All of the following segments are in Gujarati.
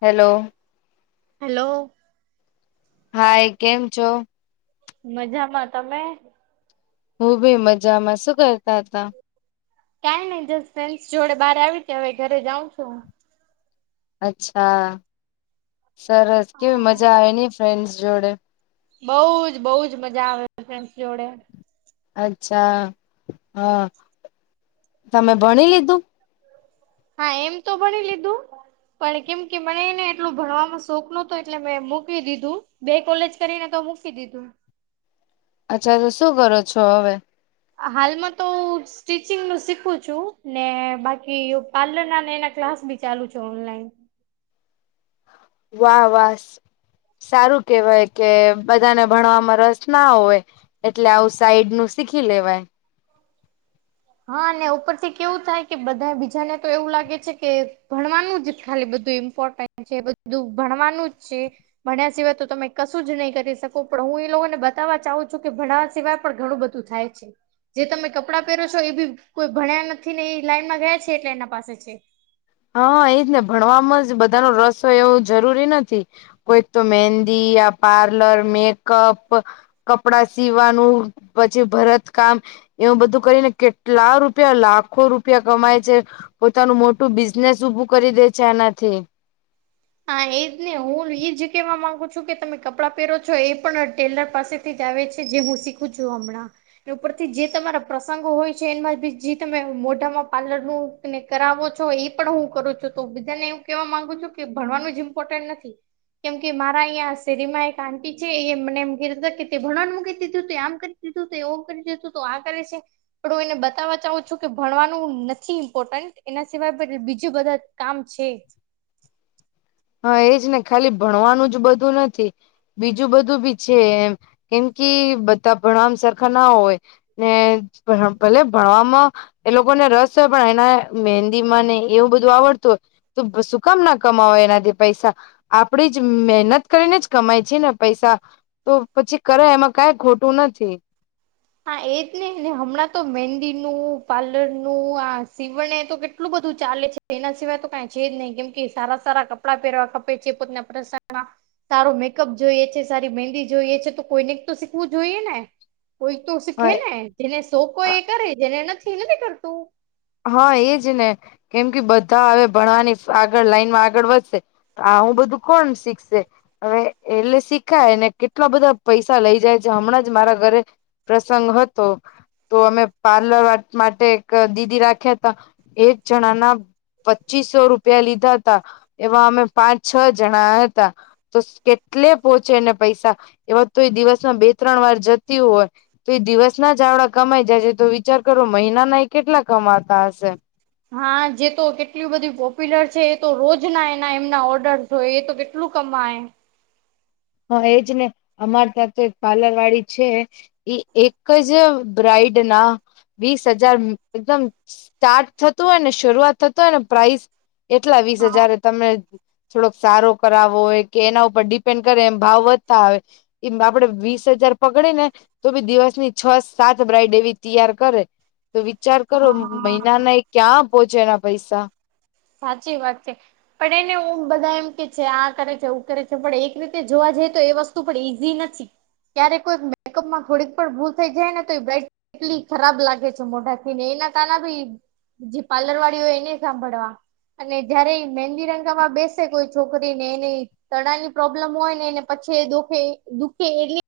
હેલો. હેલો. હાય કેમ છો. મજામાં તમે? હું ભી મજામાં શું કરતા હતા? કં નહી જસ ફ્રેન્સ જોડે બહાર આવી હતી હવે ઘરે જાઉં છું હ. અચ્છા સરસ કેવી મજા આવે નહી ફ્રેન્ડ્સ જોડે? બઉ જ બહુ જ મજા આવે ફ્રેન્સ જોડે. અચ્છા હા તમે ભણી લીધું? હા એમ તો ભણી લીધું. પણ કેમ કે મનેને એટલું ભણવાનો શોખ નોતો એટલે મેં મૂકી દીધું. બે કોલેજ કરીને તો મૂકી દીધું. અચ્છા તો શું કરો છો હવે. હાલમાં તો હું સ્ટિચિંગ નું શીખું છું ને બાકી પાર્લર ના એના ક્લાસ બી ચાલુ છે ઓનલાઈન. વાહ વાસ. સારું કેવાય કે બધાને ભણવામાં રસ ના હોય, એટલે આવું સાઈડ નું શીખી લેવાય. હા અને ઉપરથી કેવું થાય કે બધા બીજાને તો એવું લાગે છે કે ભણવાનું જ ખાલી બધું ઇમ્પોર્ટ. છે બધું ભણવાનું જ છે. ભણ્યા સિવાય તો તમે કશું જ નહી કરી શકો પણ હું એ લોકોને બતાવવા ચાહુ છું કે ભણ સિવાય પણ ઘણું બધું થાય છે જે તમે કપડાં પહેરો. એ બી કોઈ ભણ્યા નથી ને એ લાઈનમાં ગયા છે એટલે એના પાસે છે. હા એજ ને ભણવામાં જ બધા ન રસ હોય એવું જરૂરી નથી. કોઈ તો મહેંદી યા પાર્લર મેકઅપ. કપડા સીવાનું પછી ભરત કામ એવ બધું કરીને કેટલા રૂપિયા લાખો રૂપિયા કમાય છે. પોતાનું મોટું બ બિઝનેસ ભું કરી દે છે એનાથી. હા એજ ને હું એજ કેહેવા માંગુ છું કે તમે કપડાં પહેરો છો એ પણ ટેલર પાસે આવે છે જે હું શીખું છું હમણાં. એ ઉપરથી જે તમારા પ્રસંગો હોય છે એમાં બી જે તમે મોઢામાં પાર્લરનું ને કરાવો છો એ પણ હું કરું છું તો બીજાને એવું કેવા માંગુ છું કે ભણવાનું જ ઇમ્પોર્ટન્ટ નથી. કેમ કે મારા અહીંયા શેરીમાં એક આંટી છે એ મને એમ ક કે તે ભણવાનું મકી દીધું આમ. કીધું એવું કરી દેતું તો આ કરે છે. પણ હું એને બતાવવા ચઉું છું કે ભણવાનું નથી ઇમ્પોર્ટન્ટ એના સિવાય પણ બીજું બધા કામ છે. હા એજ ને ખાલી ભણવાનું જ બધું નથી. બીજું બધું બી છે એમ કેમ કે બધા ભણમ સરખા ના હોય. ને ભલે ભણવામાં એ લોકોને રસ હોય પણ એના મહેંદીમાં નને એવું બધું આવડતું હોય શું કામ ના કમાવે એના. પૈસા આપડી જ મહેનત કરીને જ કમાય છે ને પૈસા. તો પછી કરે એમાં કઈ ખોટું નથી. હા એ જ નને ને હમણાં તો મહેંદી નું પાર્લર નું આ સીવણે તો કેટલું બધું ચાલે છે. તે એના સિવાય તો કંઈ છે જ નહીિ કેમ કે સારા સારા કપડાં પહેરવા ખપે છે પોતના પ્રસાના. સારો મેકઅપ જોઈએ છે સારી મહેંદી જોઈએ છે તો કોઈને તો શીખવું જોઈએ ને. કોઈ તો શીખે હા ને જેને શો કો એ કરે જેને નથી એ કરતું. હા એજ ને કેમ કે બધા હ ભણવાની આગળ લાઈનમાં આગળ વધશે. હું બધું કોણ શીખશે. હવે એટલે શીખાય ને કેટલા બધા પૈસા લઇ જાય છે હમણાં જ મારા ઘરે. પ્રસંગ હતો તો અમે પાર્લર માટે એક દીદી રાખી. રાખ્યા હતા એક જણા ના પચીસો રૂપિયા લીધા હતા એવા અમે પાંચ છ જણા હતા. તો કેટલે પોહોંચેને પૈસા એવા તો એ દિવસમાં બે ત્રણ વાર જતી હોય. તો એ દિવસના જાવડા કમાઈ જાય છે તો વિચાર કરો મહિનાના એ કેટલા કમાતા હશે. હા જે તો કેટલ બધી પોપ્યુલર છે એ તો રોજ ના એના એમના ઓર્ડર તો એ તો કેટલું કમાય. હા એજ ને અમારે ત્યાં તો એક પાર્લર વાળી છે. એક જ બ્રઇડ ના વીસ હજાર એકદમ સ્ટાર્ટ થતું હોય ને શરૂઆત થતું હોય ને પ્રાઇઝ. એટલા વીસ હા હજાર તમને થોડોક સારો કરાવો હોય કે એના ઉપર ડિપેન્ડ એમ ભાવ વધતા આવે એમ આપડે વીસ હજાર પકડે ને. તો બી દિવસની છ સાત બ્રાઈઇડેવી તૈયાર કરે. તો વિચાર કરો હા મહિનાના એ ક્યાં પોહોંચે એના પૈસા. સાચી વાત છે. પણ એને હું બધા એમ કે છે આ કરે છે એું કરે છે પણ એક રીતે જોવા જઈએ તો એ વસ્તુ. પણ ઈઝી નથી ક્યારે કોઈ મેકઅપ માં થોડીક પણ ભૂલ થઈ જાયને તો બ્રટ કેટલી ખરાબ લાગે છે મોઢાથીને એના કારણે ભી જે પાર્લર વાળી હોય એને સાંભળવા. અને જયારે મહેંદીરંગા માં બેસે કોઈ છોકરી ને એની તણાની પ્રોબ્લેમ હોય નેને પછી દુઃખે દુખે એટલે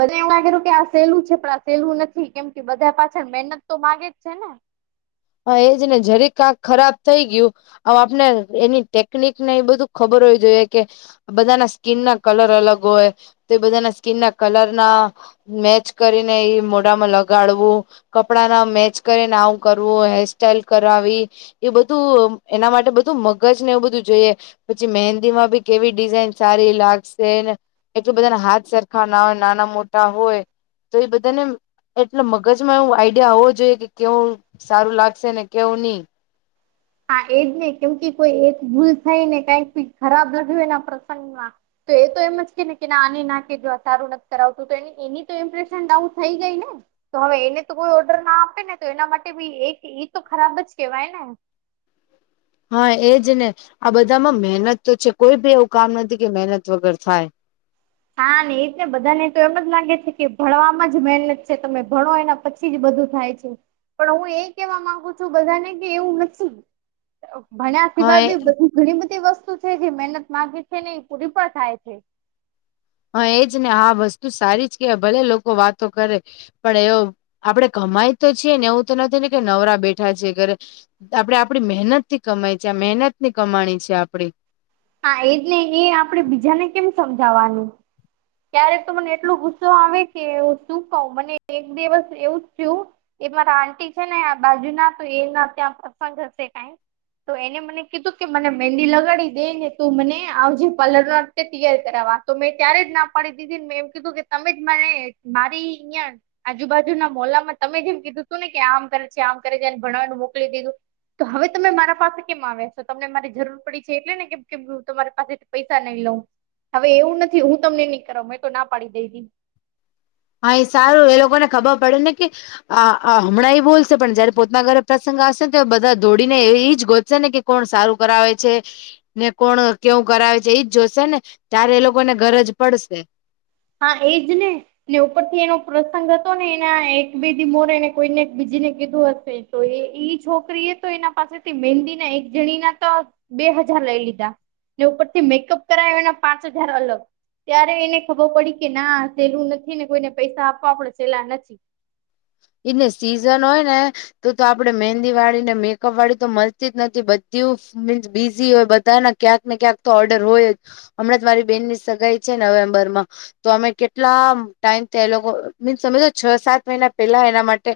બધા આ સહેલું છે પણ આ સહેલું નથી કેમ કે બધા પાછળ મહેનત તો માગે જ છે ને. હા એજ ને જરી કાક ખરાબ થઈ ગયું. હ આપણે એની ટેકનિક ને એ બધું ખબર હોવી જોઈએ કે. બધાના સ્કીનના કલર અલગ હોય તો એ બધાના સ્કીનના કલરના મેચ કરીને ઈ મોઢામાં લગાડવું કપડા ના મેચ કરીને આવું કર વો હેરસ્ટાઈલ કરાવી એ બધું એના માટે બધું મગજ ને એવું બધું જોઈએ. પછી મેહેંદી માં બી કેવી ડિઝાઇન સારી લાગશે ને એકતો બધાના હાથ સરખા ના હોય નાના મોટા હોય. તો એ બધાને એટલે મગજમાં એવું આઈડિયા હોવો જોઈએ કે કેવું સારું લાગશે ને કેવું ની. હા એજ ને બધુંઈ કેમ કે કોઈ એક ભૂલ થઈ ને કઈક ખરાબ લગ્યું એના પ્રસંગમાં. તો એ તો એમ જ કે ને કે ના આને ના કે જો સારું નથ કરાવતું તો એની એની તો ઇમ્પ્રેશન ડાઉન થઈ ગઈ ને. તો હવે એને તો કોઈ ઓર્ડર ના આપે ને તો એના માટે બી એક ઈ તો ખરાબ જ કેવાય ને. હા એજ ને આ બધામાં મે હેનત તો છે કોઈ બી એવું કામ નથી કે મેહેનત વગર થાય. હા ને એ જ ને બધા ને તો એમ જ લાગે છે કે ભણવામાં જ મેહેનત છે તમે ભણો એના પછી છી જ બધું થાય છે, પણ હું એ કેવા માંગુ છું બધાને કે એવું નથી. ભણ્યા હા સિવાય એ બી બધું ઘણી બધી વસ્તુ છે જે મેહેનત માંગે છે ને એ પૂરી પણ થાય છે. હા એજને આ વસ્તુ સારી જ કેવાય ભલે લોકો વાતો કરે. પણ એવ આપડે કમાય તો છીએ ને એવું તો નથી ને કે નવરા બેઠા છે ઘરે. આપડે આપડી મેહેનત થી કમાય છે આ મેહેનત ની કમાણી છે આપડી. હા, એજને એ આપડે બીજાને કેમ સમજાવાનું. ક્યારેક તો મને એટલો ગુસ્સો આવે કે શું કઉ, મને એક દિવસ એવું જ થયું એક મારા આંટી છે ને આ બાજુ ના તો એમના ત્યાં પ્રસંગ હશે કાઈ તો એને મને કીધું કે મને મેંદી લગાડી દે ને તું મને આવજે પલરવા કે તૈયાર કરાવવા તો મેં ત્યારે જ ના પાડી દીધીન, આ મેં એમ કીધું કે તમેજ મારા એ મારી અહિયાં આજુબાજુના મોહલામાં તમેજ એમ કીધું તું ને કે આમ કરે છે, આમ કરે છેન ભણવાનું મોકલી દીધું. તો હવે તમે મારા પાસે કેમ આવ્યા છો તમને મારી જરૂર પડી છે એટલે ને કેમ કેમ હું તમારી પાસે પૈસા નહી લઉ હવે એવું નથી હું તમને ની કરાઉ મેં તો ના પાડી દેઈધી. હા એ સારું એ લોકોને ખબર પડે ને કે આ આ હમણાં એ બોલશે પણ જયારે પોતના ઘરે પ્રસંગ આવશે ને તો બધા દોડીને એ ઈજ ગોતશે ને કે કોણ સારું કરાવે છે. ને કોણ કેવું કરાવે છે એજ જોશે ને ત્યારે એ લોકોને ગરજ પડશે. હા એજ ને. ને ઉપર થી એનો પ્રસંગ હતો ને એના એક બે દી મોર એને કોઈને બીજી ને કીધું હશે. તો એ ઈ છોકરી એ તો એના પાસેથી મહેંદી ના એક જણીના તો બે હજાર લઈ લીધા ને ઉપરથી મેકઅપ કરાયો એના પાંચ હજાર અલગ ત્યારે એને ખબર પડી કે ના સેલું નથી ને કોઈને પૈસા આપવા પડશે એટલે આ નસી ઈજને સિઝન હોય ને તો તો આપડે મહેંદી વાળી ને મેકઅપ વાળી તો મળતી જ નથી બધીઉ મીન્સ બીઝી હોય બધાના ક્યાંક ને ક્યાંક તો ઓર્ડર હોય જ હમણાં જ મારી બેનની સગાઈ છે નવેમ્બર માં તો અમે કેટલા ટાઈમ તે લોકો મીન્સ અમે તો છ સાત મહિના પેલા એના માટે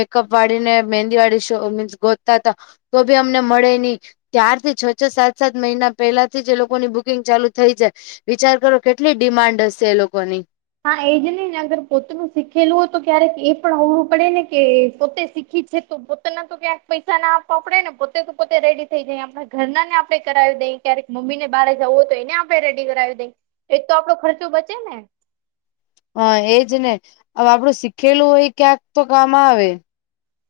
મેકઅપ વાળી ને મેંદી વાળી શો મીન્સ ગોતતા તા તો ભી અમને મળે ની ત્યાર થી છ છ સાત સાત મહિના પહેલાથી જ એ લોકોની બુકિંગ ચાલુ થઈ જાય. વિચાર કરો, કેટલી ડિમાન્ડ હશે એ લોકોની. હા એ જ ને અગર પોતનું શીખેલું હોય તો ક્યારેક એ પણ અવડું પડે ને કે પોતે શીખી છે તો ક્યાંક પૈસા ના આપવા પડેને પોતે તો પોતે રેડી થઈ જાઈ આપણા ઘરના ને આપડે કરાવી દઈ ક્યારેક મમ્મી ને બારે જાવું હોય તો એને આપડે રેડી કરાવી દઈ એ તો આપડો ખર્ચો બચેને. હા એજ ને, હવે આપડું શીખેલું હોય ક્યાંક તો કામ આવે.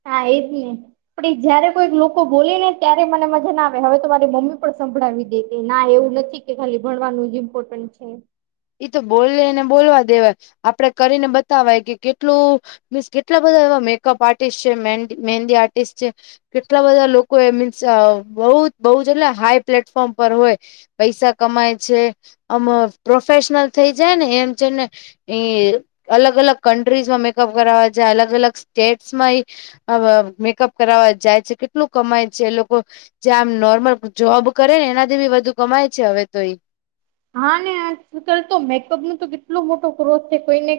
હા, એજ ને. પણ જયારે કોઈક લોકો બોલેને ત્યારે મને મજા ના આવે હવે તો મારી મમ્મી પણ સંભળાવી દે કે ના એવું નથી કે ખાલી ભણવાનું જ ઇમ્પોર્ટન્ટ છે. એ તો બોલે ને બોલવા દેવાય આપડે કરીને બતાવાય કે કેટલું. મીન્સ કેટલા બધા એવા મેકઅપ આર્ટિસ્ટ છે મહેંદી આર્ટિસ્ટ છે. કેટલા બધા લોકો એ મીન્સ બહ બહજ એટલે હાઈ પ્લેટફોર્મ પર હોય. પૈસા કમાય છે આમ પ્રોફેશનલ થઈ જાય ને એમ છે ને. અલગ અલગ કન્ટ્રીઝમાં મેકઅપ કરાવ જાય અલગ અલગ સ્ટેટ્સમાં. આ મેકઅપ કરાવવા જાય છે કેટલું કમાય છે એ લોકો. જે આમ નોર્મલ જોબ કરે ને એનાથી બી વધધુ કમાય છે હવે તો એ. હા ને આજલ તો મેકઅપ ન તો કેટલો મોટો ગ્રોથ છે કોઈને.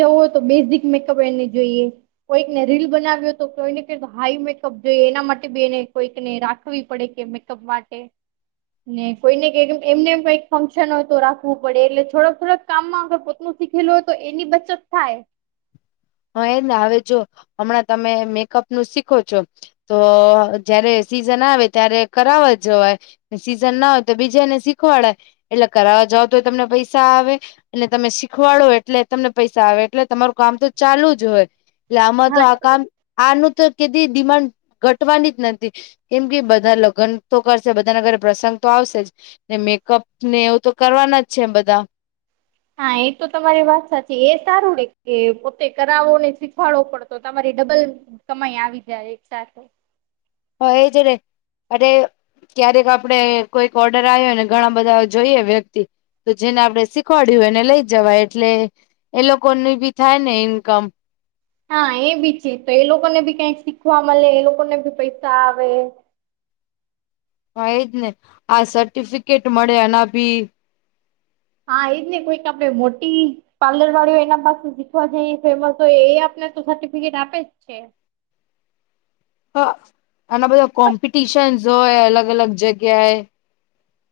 જવઓ તો બેઝિક મેકઅપ એને જોઈએ. કોઈકને રીલ બનાવ્યો તો કોઈને કે હાઈ મેકઅપ જોઈએ એના માટે બેને કોઈકને રાખ પડે કે મેકઅપ માટે કોઈને એમને. કઈક ફંક્શન હોય તો રાખવું પડે એટલે થોડાક થોડાક કામમાં અગર પોતનું શીખેલું હોય તો એની બચત થાય. હ એને હ જો હમણાં તમે મેકઅપ નું શીખો છો. તો જયારે સિઝન આવે ત્યારે કરાવવા જ જવાય. સીઝન ના હોય તો બીજા એને શીખવાડે એટલે કરાવવા જાવ તોય તમને પૈસા આવે. અને તમે શીખવાડો એટલે તમને પૈસા આવે એટલે તમારું કામ તો. ચાલુજ હોય એટલે આમાં હા તો આ કામ. આનું તો કેધી ડિમાન્ડ ઘટવાનીજ નથી. કેમ કે બધા લગ્ન તો કરશે બધાના ઘરે પ્રસંગ તો આવશે જ. ને મેકઅપ ને એવુંતો કરવાનાજ છેબધા. હા એ તો તમારી વાત સાચી એ સારું ે કે પોતે કરાવો ને શીખવાડવો પડતો તમારી ડબલ. કમાઈ આવી જાય એક સાથે. હ એ જ એમ ક્યારેક આપડે કોઈક ઓર્ડર આવ્યો ને ઘણા બધા જોઈએ વ્યક્તિ. તો જેને આપડણે શીખવાડય્યું હોય એને લઈ જવાય એટલે એ લોકોની બી થાય ને ઇન્કમ. હા એ બી છેી તો એ લોકો ને ભી કંક શીખવા મળે એ લોકોને ભી પૈસા આવે. હ એ જ ને આ સર્ટિફિકેટ મળે અને પી. હા એજ ને કોઈક આપડે મોટી. પાર્લર વાળીઓ એના પાસે શીખવા જાય ફેમસ હોય એ આપને તો સર્ટિફિકેટ આપેજ છે. હ આના બધા કોમ્પિટિશનસ હોય અલગ અલગ જગ્યાએ.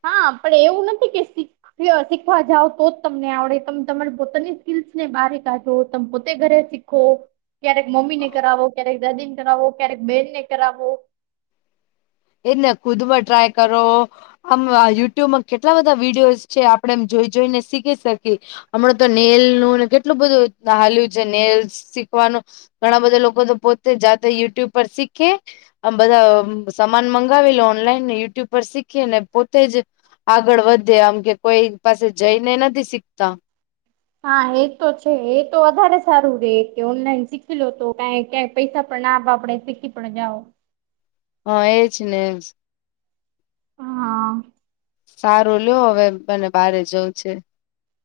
હા પણ એવું નથી કે. શીખવા જાવ તોજ તમને આવડે તમે તમારી પોતાની સ્કીલસ ને બારી કાઢો તમે પોતે ઘરેીખ ો ક્યારેક મમ્મી ને કરાવો ક્યારેક દાદી ને કરાવો ક્યારેક બેનને કરાવો. એજને ખુદમાં ટ્રાય કરો. આમ યુટ્યુબમાં કેટલા બધા વિડીયોઝ છે આપડે એમ જોઈ જોઈને શીખી શકીએ. હમણાં તો નેલ નું કેટલું બધું હાલ્યું છે નેલ શીખવાનું. ઘણા બધા લોકો તો પોતે જાતે યુટ્યુબ પર શીખે આમ બધા. સમાન મંગાવે લે ઓનલાઈન ને યુટ્યુબ પર શીખી ને પોતેજ. આગળ વધે આમ કે કોઈ પાસે જઈને નથી શીખતા. હા એ તો છે એ તો વધારે સારું રે કે ઓનલાઈન શીખી લો તો ક ક. પૈસા પણ ના વાપડે શીખી પણ જાઓ. હોયજ ને. હા. સારો લ્યો હવે બને બારે જવું છે.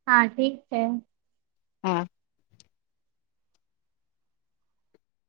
હા ઠીક છે. હા.